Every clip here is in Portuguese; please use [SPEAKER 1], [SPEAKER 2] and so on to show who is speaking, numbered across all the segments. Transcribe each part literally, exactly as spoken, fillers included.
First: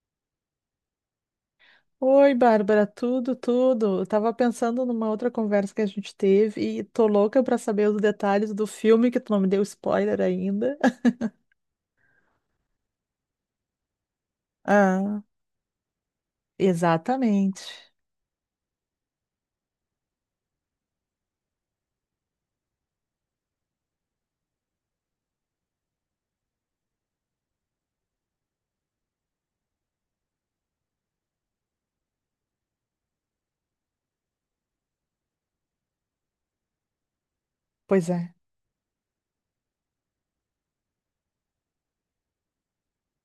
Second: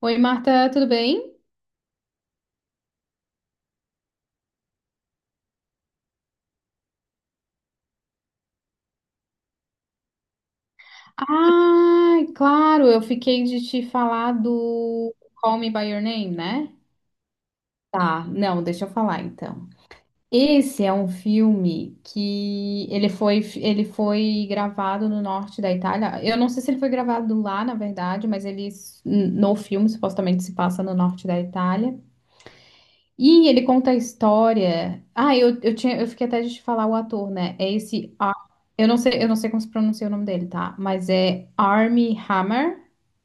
[SPEAKER 1] Oi, Marta, tudo bem?
[SPEAKER 2] Oi, Bárbara, tudo, tudo. Eu tava pensando numa outra conversa que a gente teve e tô louca pra saber os detalhes do filme que tu não me deu spoiler ainda.
[SPEAKER 1] Ah, claro, eu fiquei de te falar do
[SPEAKER 2] Ah,
[SPEAKER 1] Call Me By Your Name, né?
[SPEAKER 2] exatamente.
[SPEAKER 1] Tá, não, deixa eu falar então. Esse é um filme que ele foi, ele foi gravado no norte da Itália. Eu não sei se ele foi gravado lá, na verdade, mas ele no filme supostamente se passa no norte da Itália. E ele conta a história. Ah, eu, eu tinha, eu fiquei até de te falar o ator, né? É
[SPEAKER 2] Pois
[SPEAKER 1] esse.
[SPEAKER 2] é.
[SPEAKER 1] Ar- Eu não sei, eu não sei como se pronuncia o nome dele, tá? Mas é Armie Hammer.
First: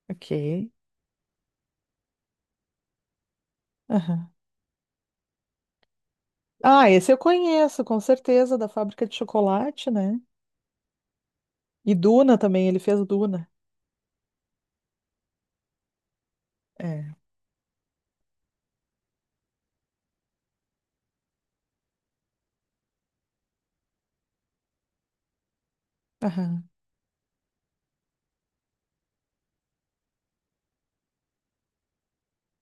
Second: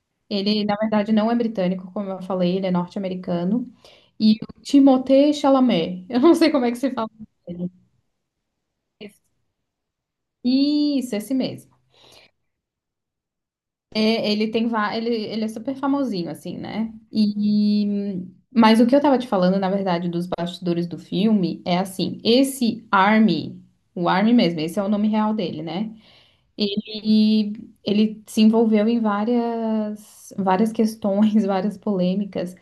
[SPEAKER 2] Ok.
[SPEAKER 1] Ele, na verdade, não é britânico, como eu falei, ele é norte-americano.
[SPEAKER 2] Aham.
[SPEAKER 1] E o Timothée Chalamet. Eu não sei como é que
[SPEAKER 2] Ah,
[SPEAKER 1] se fala
[SPEAKER 2] esse
[SPEAKER 1] o
[SPEAKER 2] eu
[SPEAKER 1] nome dele.
[SPEAKER 2] conheço, com certeza, da fábrica de chocolate, né?
[SPEAKER 1] Isso, esse mesmo.
[SPEAKER 2] E Duna também, ele fez Duna.
[SPEAKER 1] Ele tem va- ele, ele é super famosinho, assim, né?
[SPEAKER 2] É.
[SPEAKER 1] E, mas o que eu tava te falando, na verdade, dos bastidores do filme é assim, esse Army, o Army mesmo, esse é o nome real dele, né?
[SPEAKER 2] Aham.
[SPEAKER 1] Ele, ele se envolveu em várias, várias questões, várias polêmicas,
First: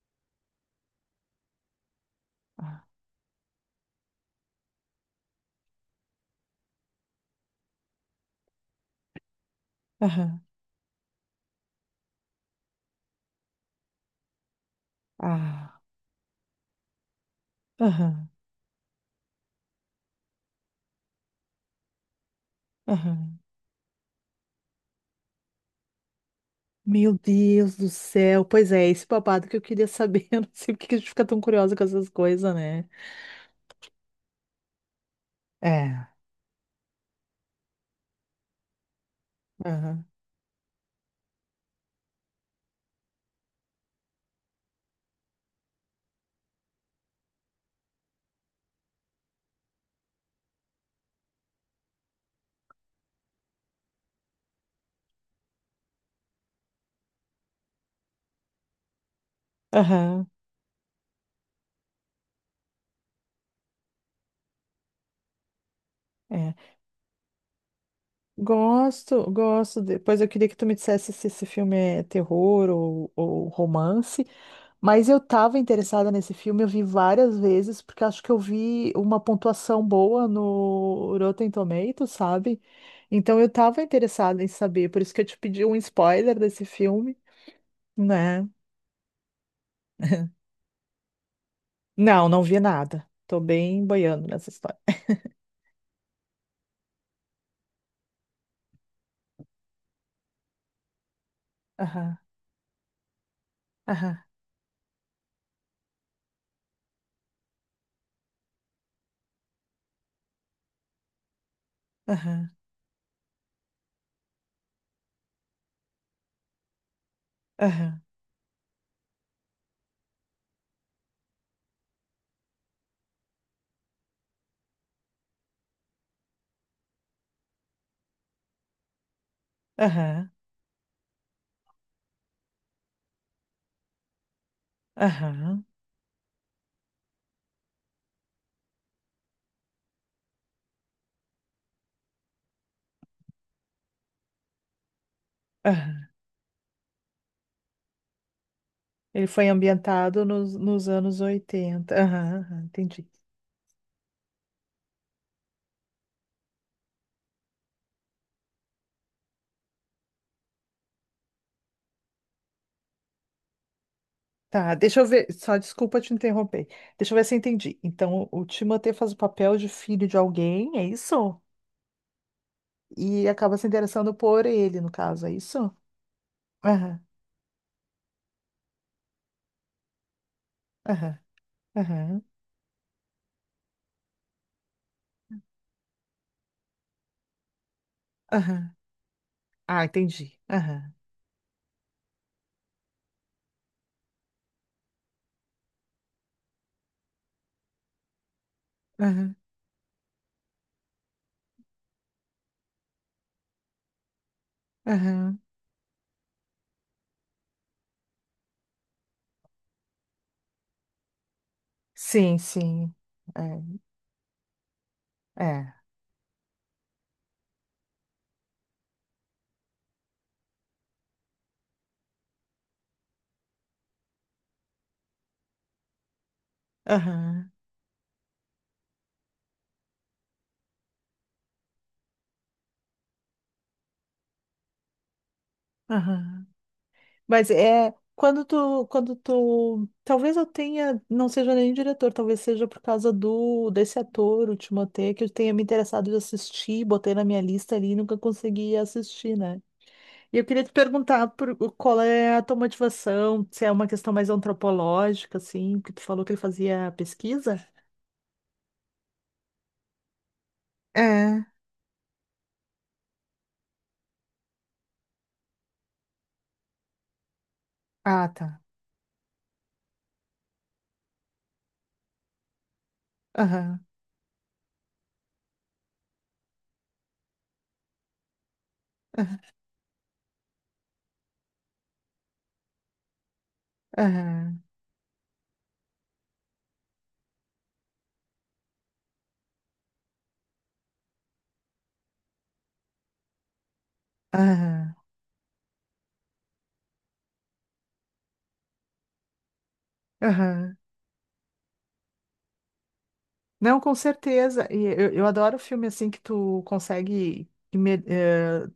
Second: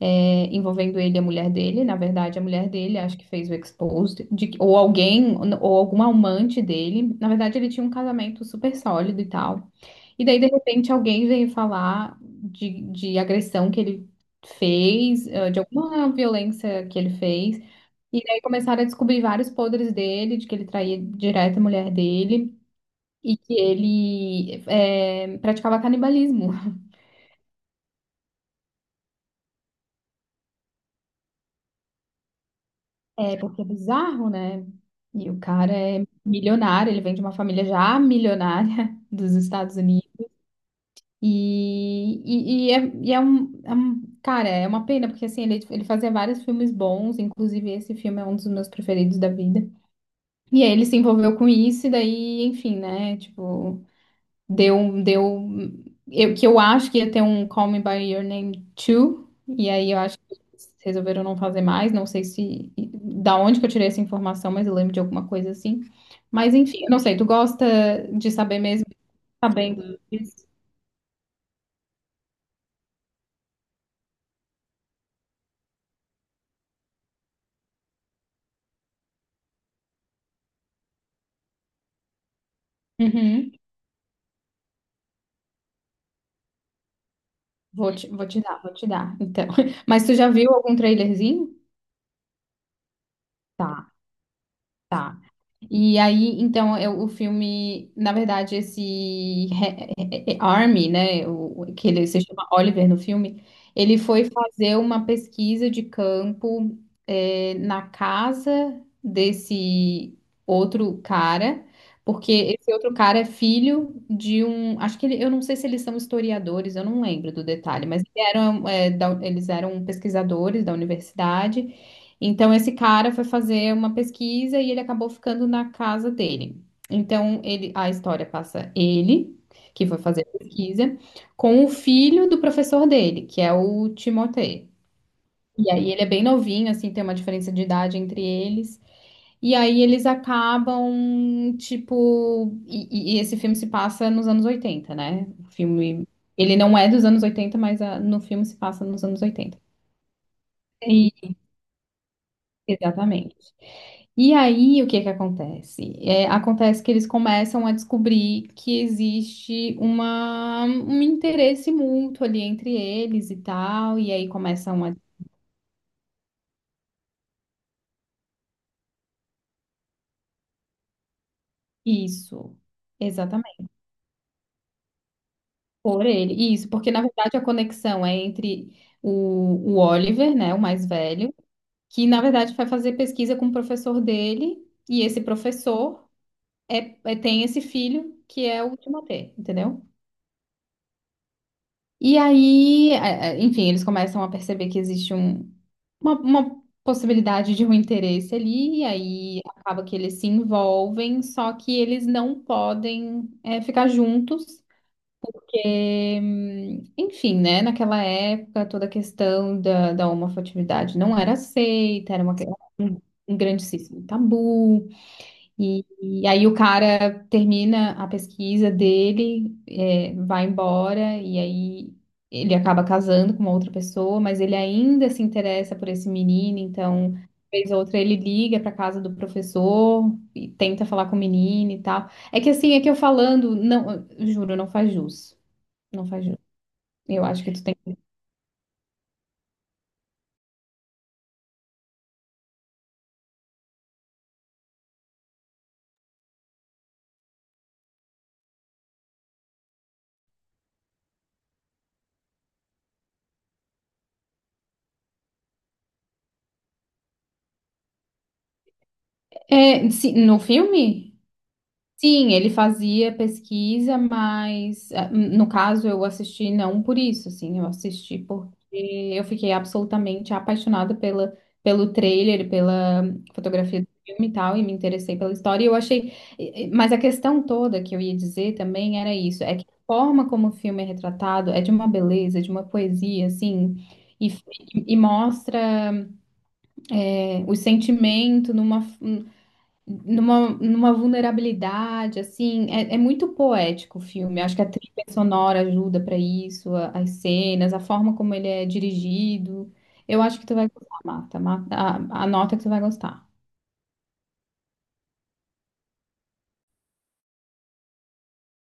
[SPEAKER 1] é, envolvendo ele e a mulher dele. Na verdade, a mulher
[SPEAKER 2] Ah.
[SPEAKER 1] dele acho que fez o exposed, de que- ou alguém, ou algum amante dele. Na verdade, ele tinha um casamento super sólido e tal. E daí,
[SPEAKER 2] Aham.
[SPEAKER 1] de repente, alguém veio falar de, de agressão que ele fez, eh, de
[SPEAKER 2] Ah.
[SPEAKER 1] alguma violência que ele fez. E
[SPEAKER 2] Aham.
[SPEAKER 1] daí começaram a descobrir vários podres dele, de que ele traía direto a mulher dele e
[SPEAKER 2] Aham.
[SPEAKER 1] que ele eh, praticava canibalismo.
[SPEAKER 2] Meu Deus do céu. Pois é, esse babado que eu queria saber. Eu não sei por que que a gente fica tão curiosa com essas coisas, né?
[SPEAKER 1] É, porque é bizarro, né? E o cara é
[SPEAKER 2] É,
[SPEAKER 1] milionário, ele vem de uma família já milionária dos Estados
[SPEAKER 2] aham,
[SPEAKER 1] Unidos. E, e, e é, e é um, é um- cara, é uma pena, porque assim, ele, ele fazia vários filmes bons, inclusive esse filme é um dos meus preferidos da vida. E aí ele se envolveu com isso, e daí, enfim, né? Tipo, deu, deu. Eu, que eu acho que ia ter um Call Me By Your Name dois, e aí eu acho
[SPEAKER 2] aham,
[SPEAKER 1] que eles resolveram não fazer mais. Não sei se. Da onde que eu tirei essa informação, mas eu lembro de alguma coisa assim. Mas
[SPEAKER 2] é.
[SPEAKER 1] enfim, eu não sei, tu gosta de saber mesmo,
[SPEAKER 2] Gosto, gosto.
[SPEAKER 1] sabendo
[SPEAKER 2] Depois eu
[SPEAKER 1] disso?
[SPEAKER 2] queria que tu me dissesse se esse filme é terror ou, ou romance, mas eu tava interessada nesse filme, eu vi várias vezes, porque acho que eu vi uma pontuação boa no Rotten Tomatoes, sabe? Então eu tava interessada em saber, por isso que eu te pedi um spoiler desse filme,
[SPEAKER 1] Vou te, vou te
[SPEAKER 2] né?
[SPEAKER 1] dar, vou te dar. Então, mas tu já viu algum trailerzinho?
[SPEAKER 2] Não, não vi nada. Tô bem
[SPEAKER 1] Tá,
[SPEAKER 2] boiando nessa história.
[SPEAKER 1] tá. E aí, então, eu- o filme, na verdade, esse re- é- é- Army, né, o, o- que ele
[SPEAKER 2] Aham,
[SPEAKER 1] se chama Oliver no filme, ele
[SPEAKER 2] aham,
[SPEAKER 1] foi fazer uma pesquisa de campo, é, na casa desse outro cara, porque
[SPEAKER 2] aham,
[SPEAKER 1] esse outro cara é filho de um, acho que ele, eu não sei se eles são historiadores, eu não lembro do detalhe,
[SPEAKER 2] aham,
[SPEAKER 1] mas eles eram, é, da- eles eram pesquisadores da universidade. Então, esse cara foi fazer uma pesquisa e ele acabou ficando na casa dele. Então, ele, a história passa ele, que foi fazer
[SPEAKER 2] aham,
[SPEAKER 1] a pesquisa, com o filho do professor dele, que é o Timothée.
[SPEAKER 2] aham.
[SPEAKER 1] E aí, ele é bem novinho, assim, tem uma diferença de idade entre eles. E aí, eles acabam, tipo. E, e- e esse filme se passa nos anos oitenta, né? O filme.
[SPEAKER 2] Aham.
[SPEAKER 1] Ele não é dos anos oitenta, mas ah, no filme se passa nos anos
[SPEAKER 2] Ele foi
[SPEAKER 1] oitenta.
[SPEAKER 2] ambientado nos, nos anos oitenta. Aham, aham, entendi.
[SPEAKER 1] Exatamente. E aí, o que que acontece? É, acontece que eles começam a descobrir que existe uma, um interesse mútuo ali entre eles e tal, e aí
[SPEAKER 2] Tá,
[SPEAKER 1] começam a…
[SPEAKER 2] deixa eu ver. Só desculpa te interromper. Deixa eu ver se eu entendi. Então, o Timothée faz o papel de filho de alguém, é isso?
[SPEAKER 1] Isso,
[SPEAKER 2] E acaba se
[SPEAKER 1] exatamente,
[SPEAKER 2] interessando por ele, no caso, é isso?
[SPEAKER 1] por ele. Isso, porque
[SPEAKER 2] Aham,
[SPEAKER 1] na verdade a conexão é entre o, o Oliver, né, o mais
[SPEAKER 2] aham,
[SPEAKER 1] velho, que na
[SPEAKER 2] aham,
[SPEAKER 1] verdade vai fazer pesquisa com o professor dele, e esse professor é, é- tem esse filho que é
[SPEAKER 2] aham.
[SPEAKER 1] o Timothée,
[SPEAKER 2] Ah,
[SPEAKER 1] entendeu?
[SPEAKER 2] entendi. Aham,
[SPEAKER 1] E aí, é, é, enfim, eles começam a perceber que existe um, uma, uma possibilidade de um interesse ali, e
[SPEAKER 2] aham,
[SPEAKER 1] aí acaba que eles se envolvem, só que eles não podem é, ficar juntos,
[SPEAKER 2] aham.
[SPEAKER 1] porque, hum, enfim, né, naquela época toda a questão da, da homoafetividade não era aceita, era uma,
[SPEAKER 2] Sim,
[SPEAKER 1] que-
[SPEAKER 2] sim.
[SPEAKER 1] um, um grandíssimo tabu.
[SPEAKER 2] É, é.
[SPEAKER 1] E, e aí o cara termina a pesquisa dele, é, vai embora, e aí ele acaba casando com uma outra pessoa, mas ele ainda se interessa por esse menino, então,
[SPEAKER 2] Aham,
[SPEAKER 1] vez ou outra, ele liga para casa do professor e tenta falar com o menino e tal. É que assim, é que eu falando, não, eu juro, não faz jus. Não faz jus.
[SPEAKER 2] aham.
[SPEAKER 1] Eu acho
[SPEAKER 2] Mas
[SPEAKER 1] que tu tem.
[SPEAKER 2] é quando tu, quando tu, talvez eu tenha, não seja nem diretor, talvez seja por causa do desse ator, o Timothée, que eu tenha me interessado de assistir, botei na minha lista ali e nunca consegui assistir, né? E eu queria te perguntar por, qual é a tua motivação, se é uma questão mais antropológica, assim, que tu falou que ele fazia pesquisa?
[SPEAKER 1] É, se- no filme?
[SPEAKER 2] É.
[SPEAKER 1] Sim, ele fazia pesquisa, mas eh, no caso eu assisti não por isso, assim, eu assisti
[SPEAKER 2] Ah,
[SPEAKER 1] porque
[SPEAKER 2] tá.
[SPEAKER 1] eu fiquei absolutamente apaixonada pela, pelo trailer, pela fotografia
[SPEAKER 2] Aham,
[SPEAKER 1] do filme e tal, e me interessei pela história. E eu achei, eh, eh, mas a questão toda que eu ia dizer também era isso, é que a forma como o filme é retratado é de uma beleza, de uma poesia, assim, e,
[SPEAKER 2] aham,
[SPEAKER 1] e mostra eh, o sentimento numa, numa, numa vulnerabilidade, assim, é, é muito poético o filme. Acho que a
[SPEAKER 2] aham,
[SPEAKER 1] trilha sonora ajuda pra isso, a- as cenas, a forma como ele é dirigido. Eu acho que tu vai
[SPEAKER 2] aham.
[SPEAKER 1] gostar, Marta. Marta, a, a nota que tu vai gostar.
[SPEAKER 2] Não, com certeza. E eu, eu adoro filme assim que tu consegue imer- eh,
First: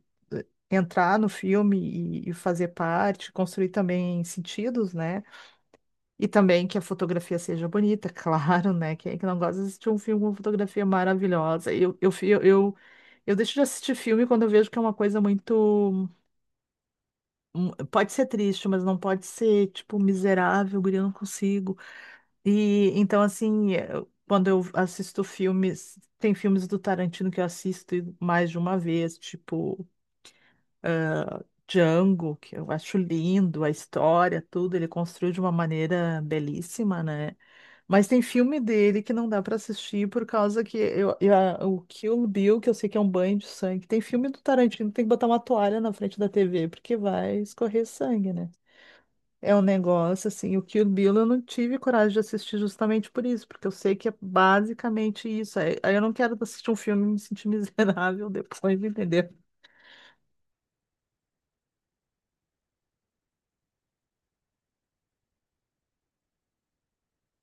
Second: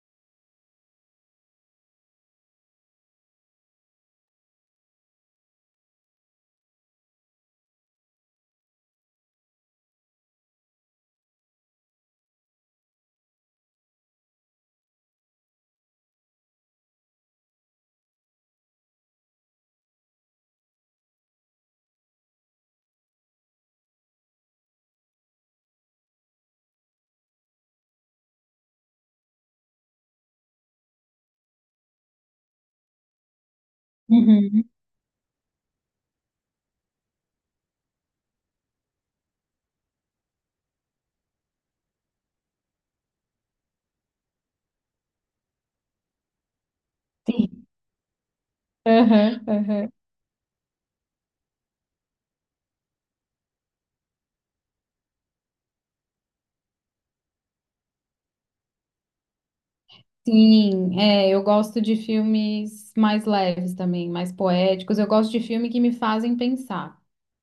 [SPEAKER 2] entrar no filme e, e fazer parte, construir também sentidos, né? E também que a fotografia seja bonita, claro, né? Quem é que não gosta de assistir um filme com fotografia maravilhosa? Eu, eu, fi- eu, eu, eu deixo de assistir filme quando eu vejo que é uma coisa muito. hum, Pode ser triste, mas não pode ser, tipo, miserável, guri, eu não consigo. E então, assim, eu- quando eu assisto filmes, tem filmes do Tarantino que eu assisto e mais de uma vez, tipo Django, que eu acho lindo, a história,
[SPEAKER 1] Uhum.
[SPEAKER 2] tudo, ele construiu de uma maneira belíssima, né? Mas tem filme dele que não dá para assistir por causa que eu, eu- a- o Kill Bill, que eu sei que é um banho de sangue, tem filme do Tarantino que tem que botar uma toalha na frente da T V porque vai
[SPEAKER 1] Sim.
[SPEAKER 2] escorrer sangue, né?
[SPEAKER 1] Aham,
[SPEAKER 2] É um
[SPEAKER 1] aham.
[SPEAKER 2] negócio assim, o Kill Bill eu não tive coragem de assistir justamente por isso, porque eu sei que é basicamente isso. Aí aí eu não quero assistir um filme e me sentir miserável depois, entendeu?
[SPEAKER 1] Sim, é, eu gosto de filmes mais leves também, mais poéticos. Eu gosto de filme que me fazem pensar,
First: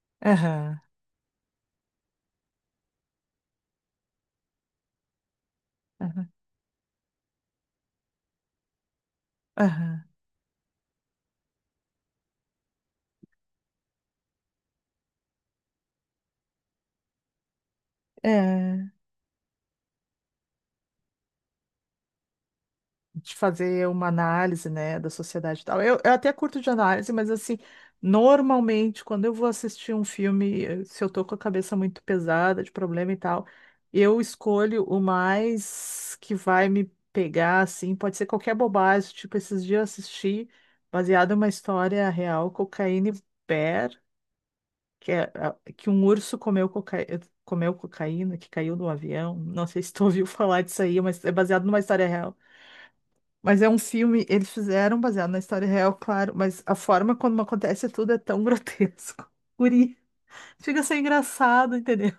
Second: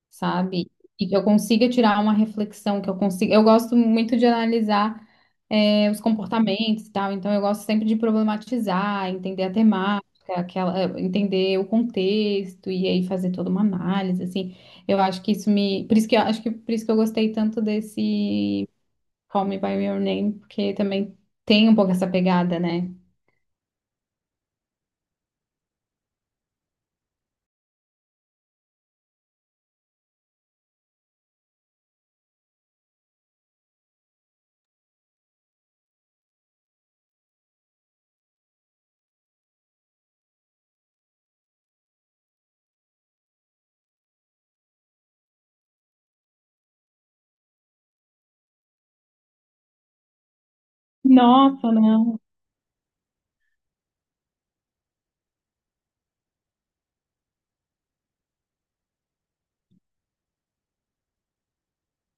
[SPEAKER 1] sabe?
[SPEAKER 2] Aham,
[SPEAKER 1] E que eu consiga tirar uma reflexão, que eu consiga. Eu gosto muito de analisar, é, os
[SPEAKER 2] aham,
[SPEAKER 1] comportamentos e tal, então eu gosto sempre de problematizar, entender a temática, aquela, eh, entender o contexto e aí fazer toda uma análise, assim. Eu acho que isso me. Por isso que eu acho que por isso que eu gostei tanto desse
[SPEAKER 2] aham.
[SPEAKER 1] Call Me by Your Name, porque também tem um pouco essa pegada, né?
[SPEAKER 2] De fazer uma análise, né, da sociedade e tal. Eu, eu até curto de análise, mas assim, normalmente, quando eu vou assistir um filme, eh, se eu tô com a cabeça muito pesada, de problema e tal, eu escolho o mais que vai me pegar, assim, pode ser qualquer bobagem, tipo, esses dias eu assisti, baseado em uma história real, Cocaine Bear, que é a- que um urso comeu cocaína, comeu cocaína, que caiu do avião. Não sei se tu ouviu falar disso aí, mas é baseado
[SPEAKER 1] Nossa,
[SPEAKER 2] numa história
[SPEAKER 1] não.
[SPEAKER 2] real. Mas é um filme, eles fizeram baseado na história real, claro, mas a forma como acontece tudo é tão grotesco. Guri, chega a ser engraçado, entendeu?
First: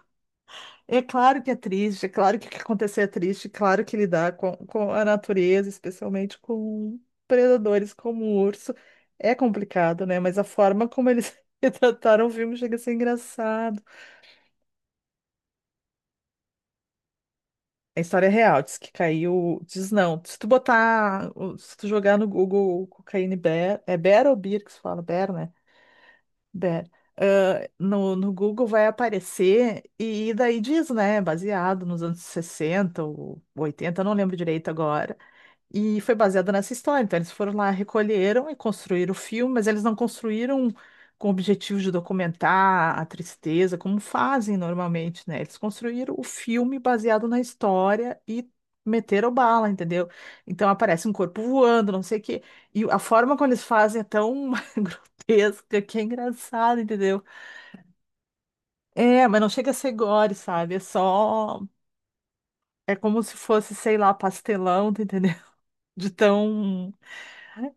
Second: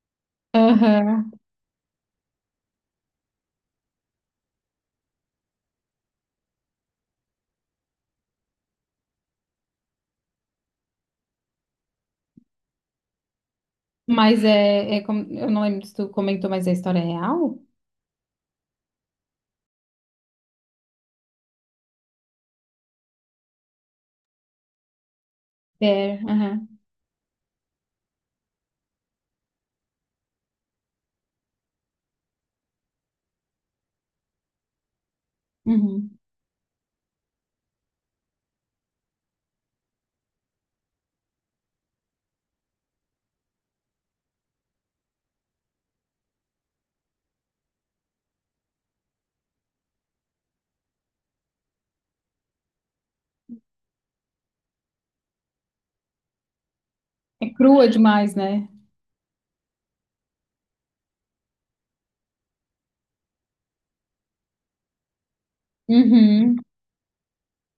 [SPEAKER 2] É
[SPEAKER 1] Aham.
[SPEAKER 2] claro que é triste, é claro que o que acontecer é triste, é claro que lidar com, com a natureza, especialmente com predadores como o urso, é complicado, né? Mas a forma como eles retrataram o filme chega a ser engraçado.
[SPEAKER 1] Mas é, é como, eu não lembro se tu comentou, mas é história real?
[SPEAKER 2] A história é real, diz que caiu. Diz não. Se tu botar. Se tu jogar no Google cocaína e Bear. É Bear ou Beer que se fala? Bear, né?
[SPEAKER 1] É, aham.
[SPEAKER 2] Dé, ah, no, no Google vai aparecer e daí diz, né? Baseado nos anos sessenta ou oitenta, eu não lembro direito agora. E foi
[SPEAKER 1] Uhum.
[SPEAKER 2] baseada nessa história. Então, eles foram lá, recolheram e construíram o filme, mas eles não construíram com o objetivo de documentar a tristeza, como fazem normalmente, né? Eles construíram o filme baseado na história e meteram bala, entendeu? Então, aparece um corpo voando, não sei o quê. E a forma como eles fazem é tão grotesca que é engraçado, entendeu?
[SPEAKER 1] É crua demais, né?
[SPEAKER 2] É, mas não chega a ser gore, sabe? É só. É como se fosse, sei lá, pastelão, tá entendendo? De
[SPEAKER 1] Uhum.
[SPEAKER 2] tão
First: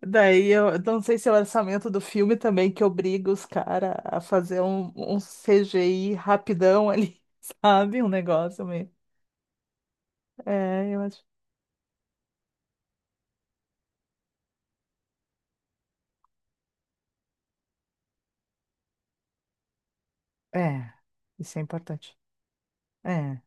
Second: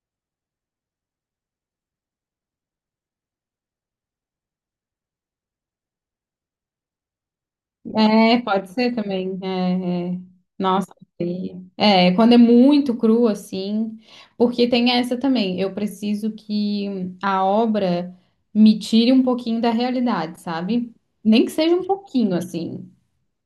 [SPEAKER 2] Daí eu eu não sei se é o orçamento do filme também que obriga os caras a fazer um, um C G I rapidão ali, sabe? Um
[SPEAKER 1] É,
[SPEAKER 2] negócio
[SPEAKER 1] pode
[SPEAKER 2] meio.
[SPEAKER 1] ser também. É, é.
[SPEAKER 2] É,
[SPEAKER 1] Nossa,
[SPEAKER 2] eu acho.
[SPEAKER 1] feia. É, quando é muito cru assim, porque tem essa também. Eu preciso que a obra me tire um pouquinho da realidade,
[SPEAKER 2] É,
[SPEAKER 1] sabe? Nem que
[SPEAKER 2] isso é
[SPEAKER 1] seja um
[SPEAKER 2] importante.
[SPEAKER 1] pouquinho assim.
[SPEAKER 2] É.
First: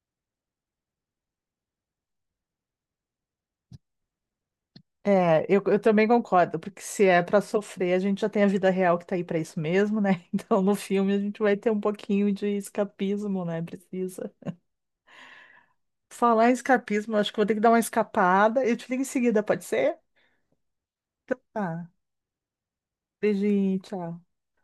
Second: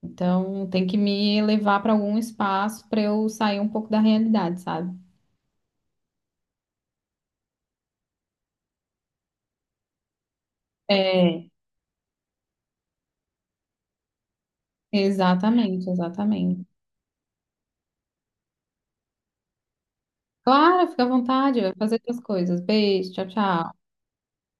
[SPEAKER 1] Então, tem que me levar para algum espaço para eu sair um pouco da realidade, sabe?
[SPEAKER 2] É, eu, eu também concordo, porque se é pra sofrer, a gente já tem a vida real que tá aí pra isso mesmo, né? Então no filme a gente
[SPEAKER 1] É,
[SPEAKER 2] vai ter um pouquinho de escapismo, né? Precisa.
[SPEAKER 1] exatamente,
[SPEAKER 2] Falar em
[SPEAKER 1] exatamente.
[SPEAKER 2] escapismo, eu acho que vou ter que dar uma escapada. Eu te ligo em seguida, pode ser?
[SPEAKER 1] Claro, fica à
[SPEAKER 2] Então
[SPEAKER 1] vontade, vai
[SPEAKER 2] tá.
[SPEAKER 1] fazer outras coisas. Beijo, tchau,
[SPEAKER 2] Beijinho,
[SPEAKER 1] tchau.
[SPEAKER 2] tchau.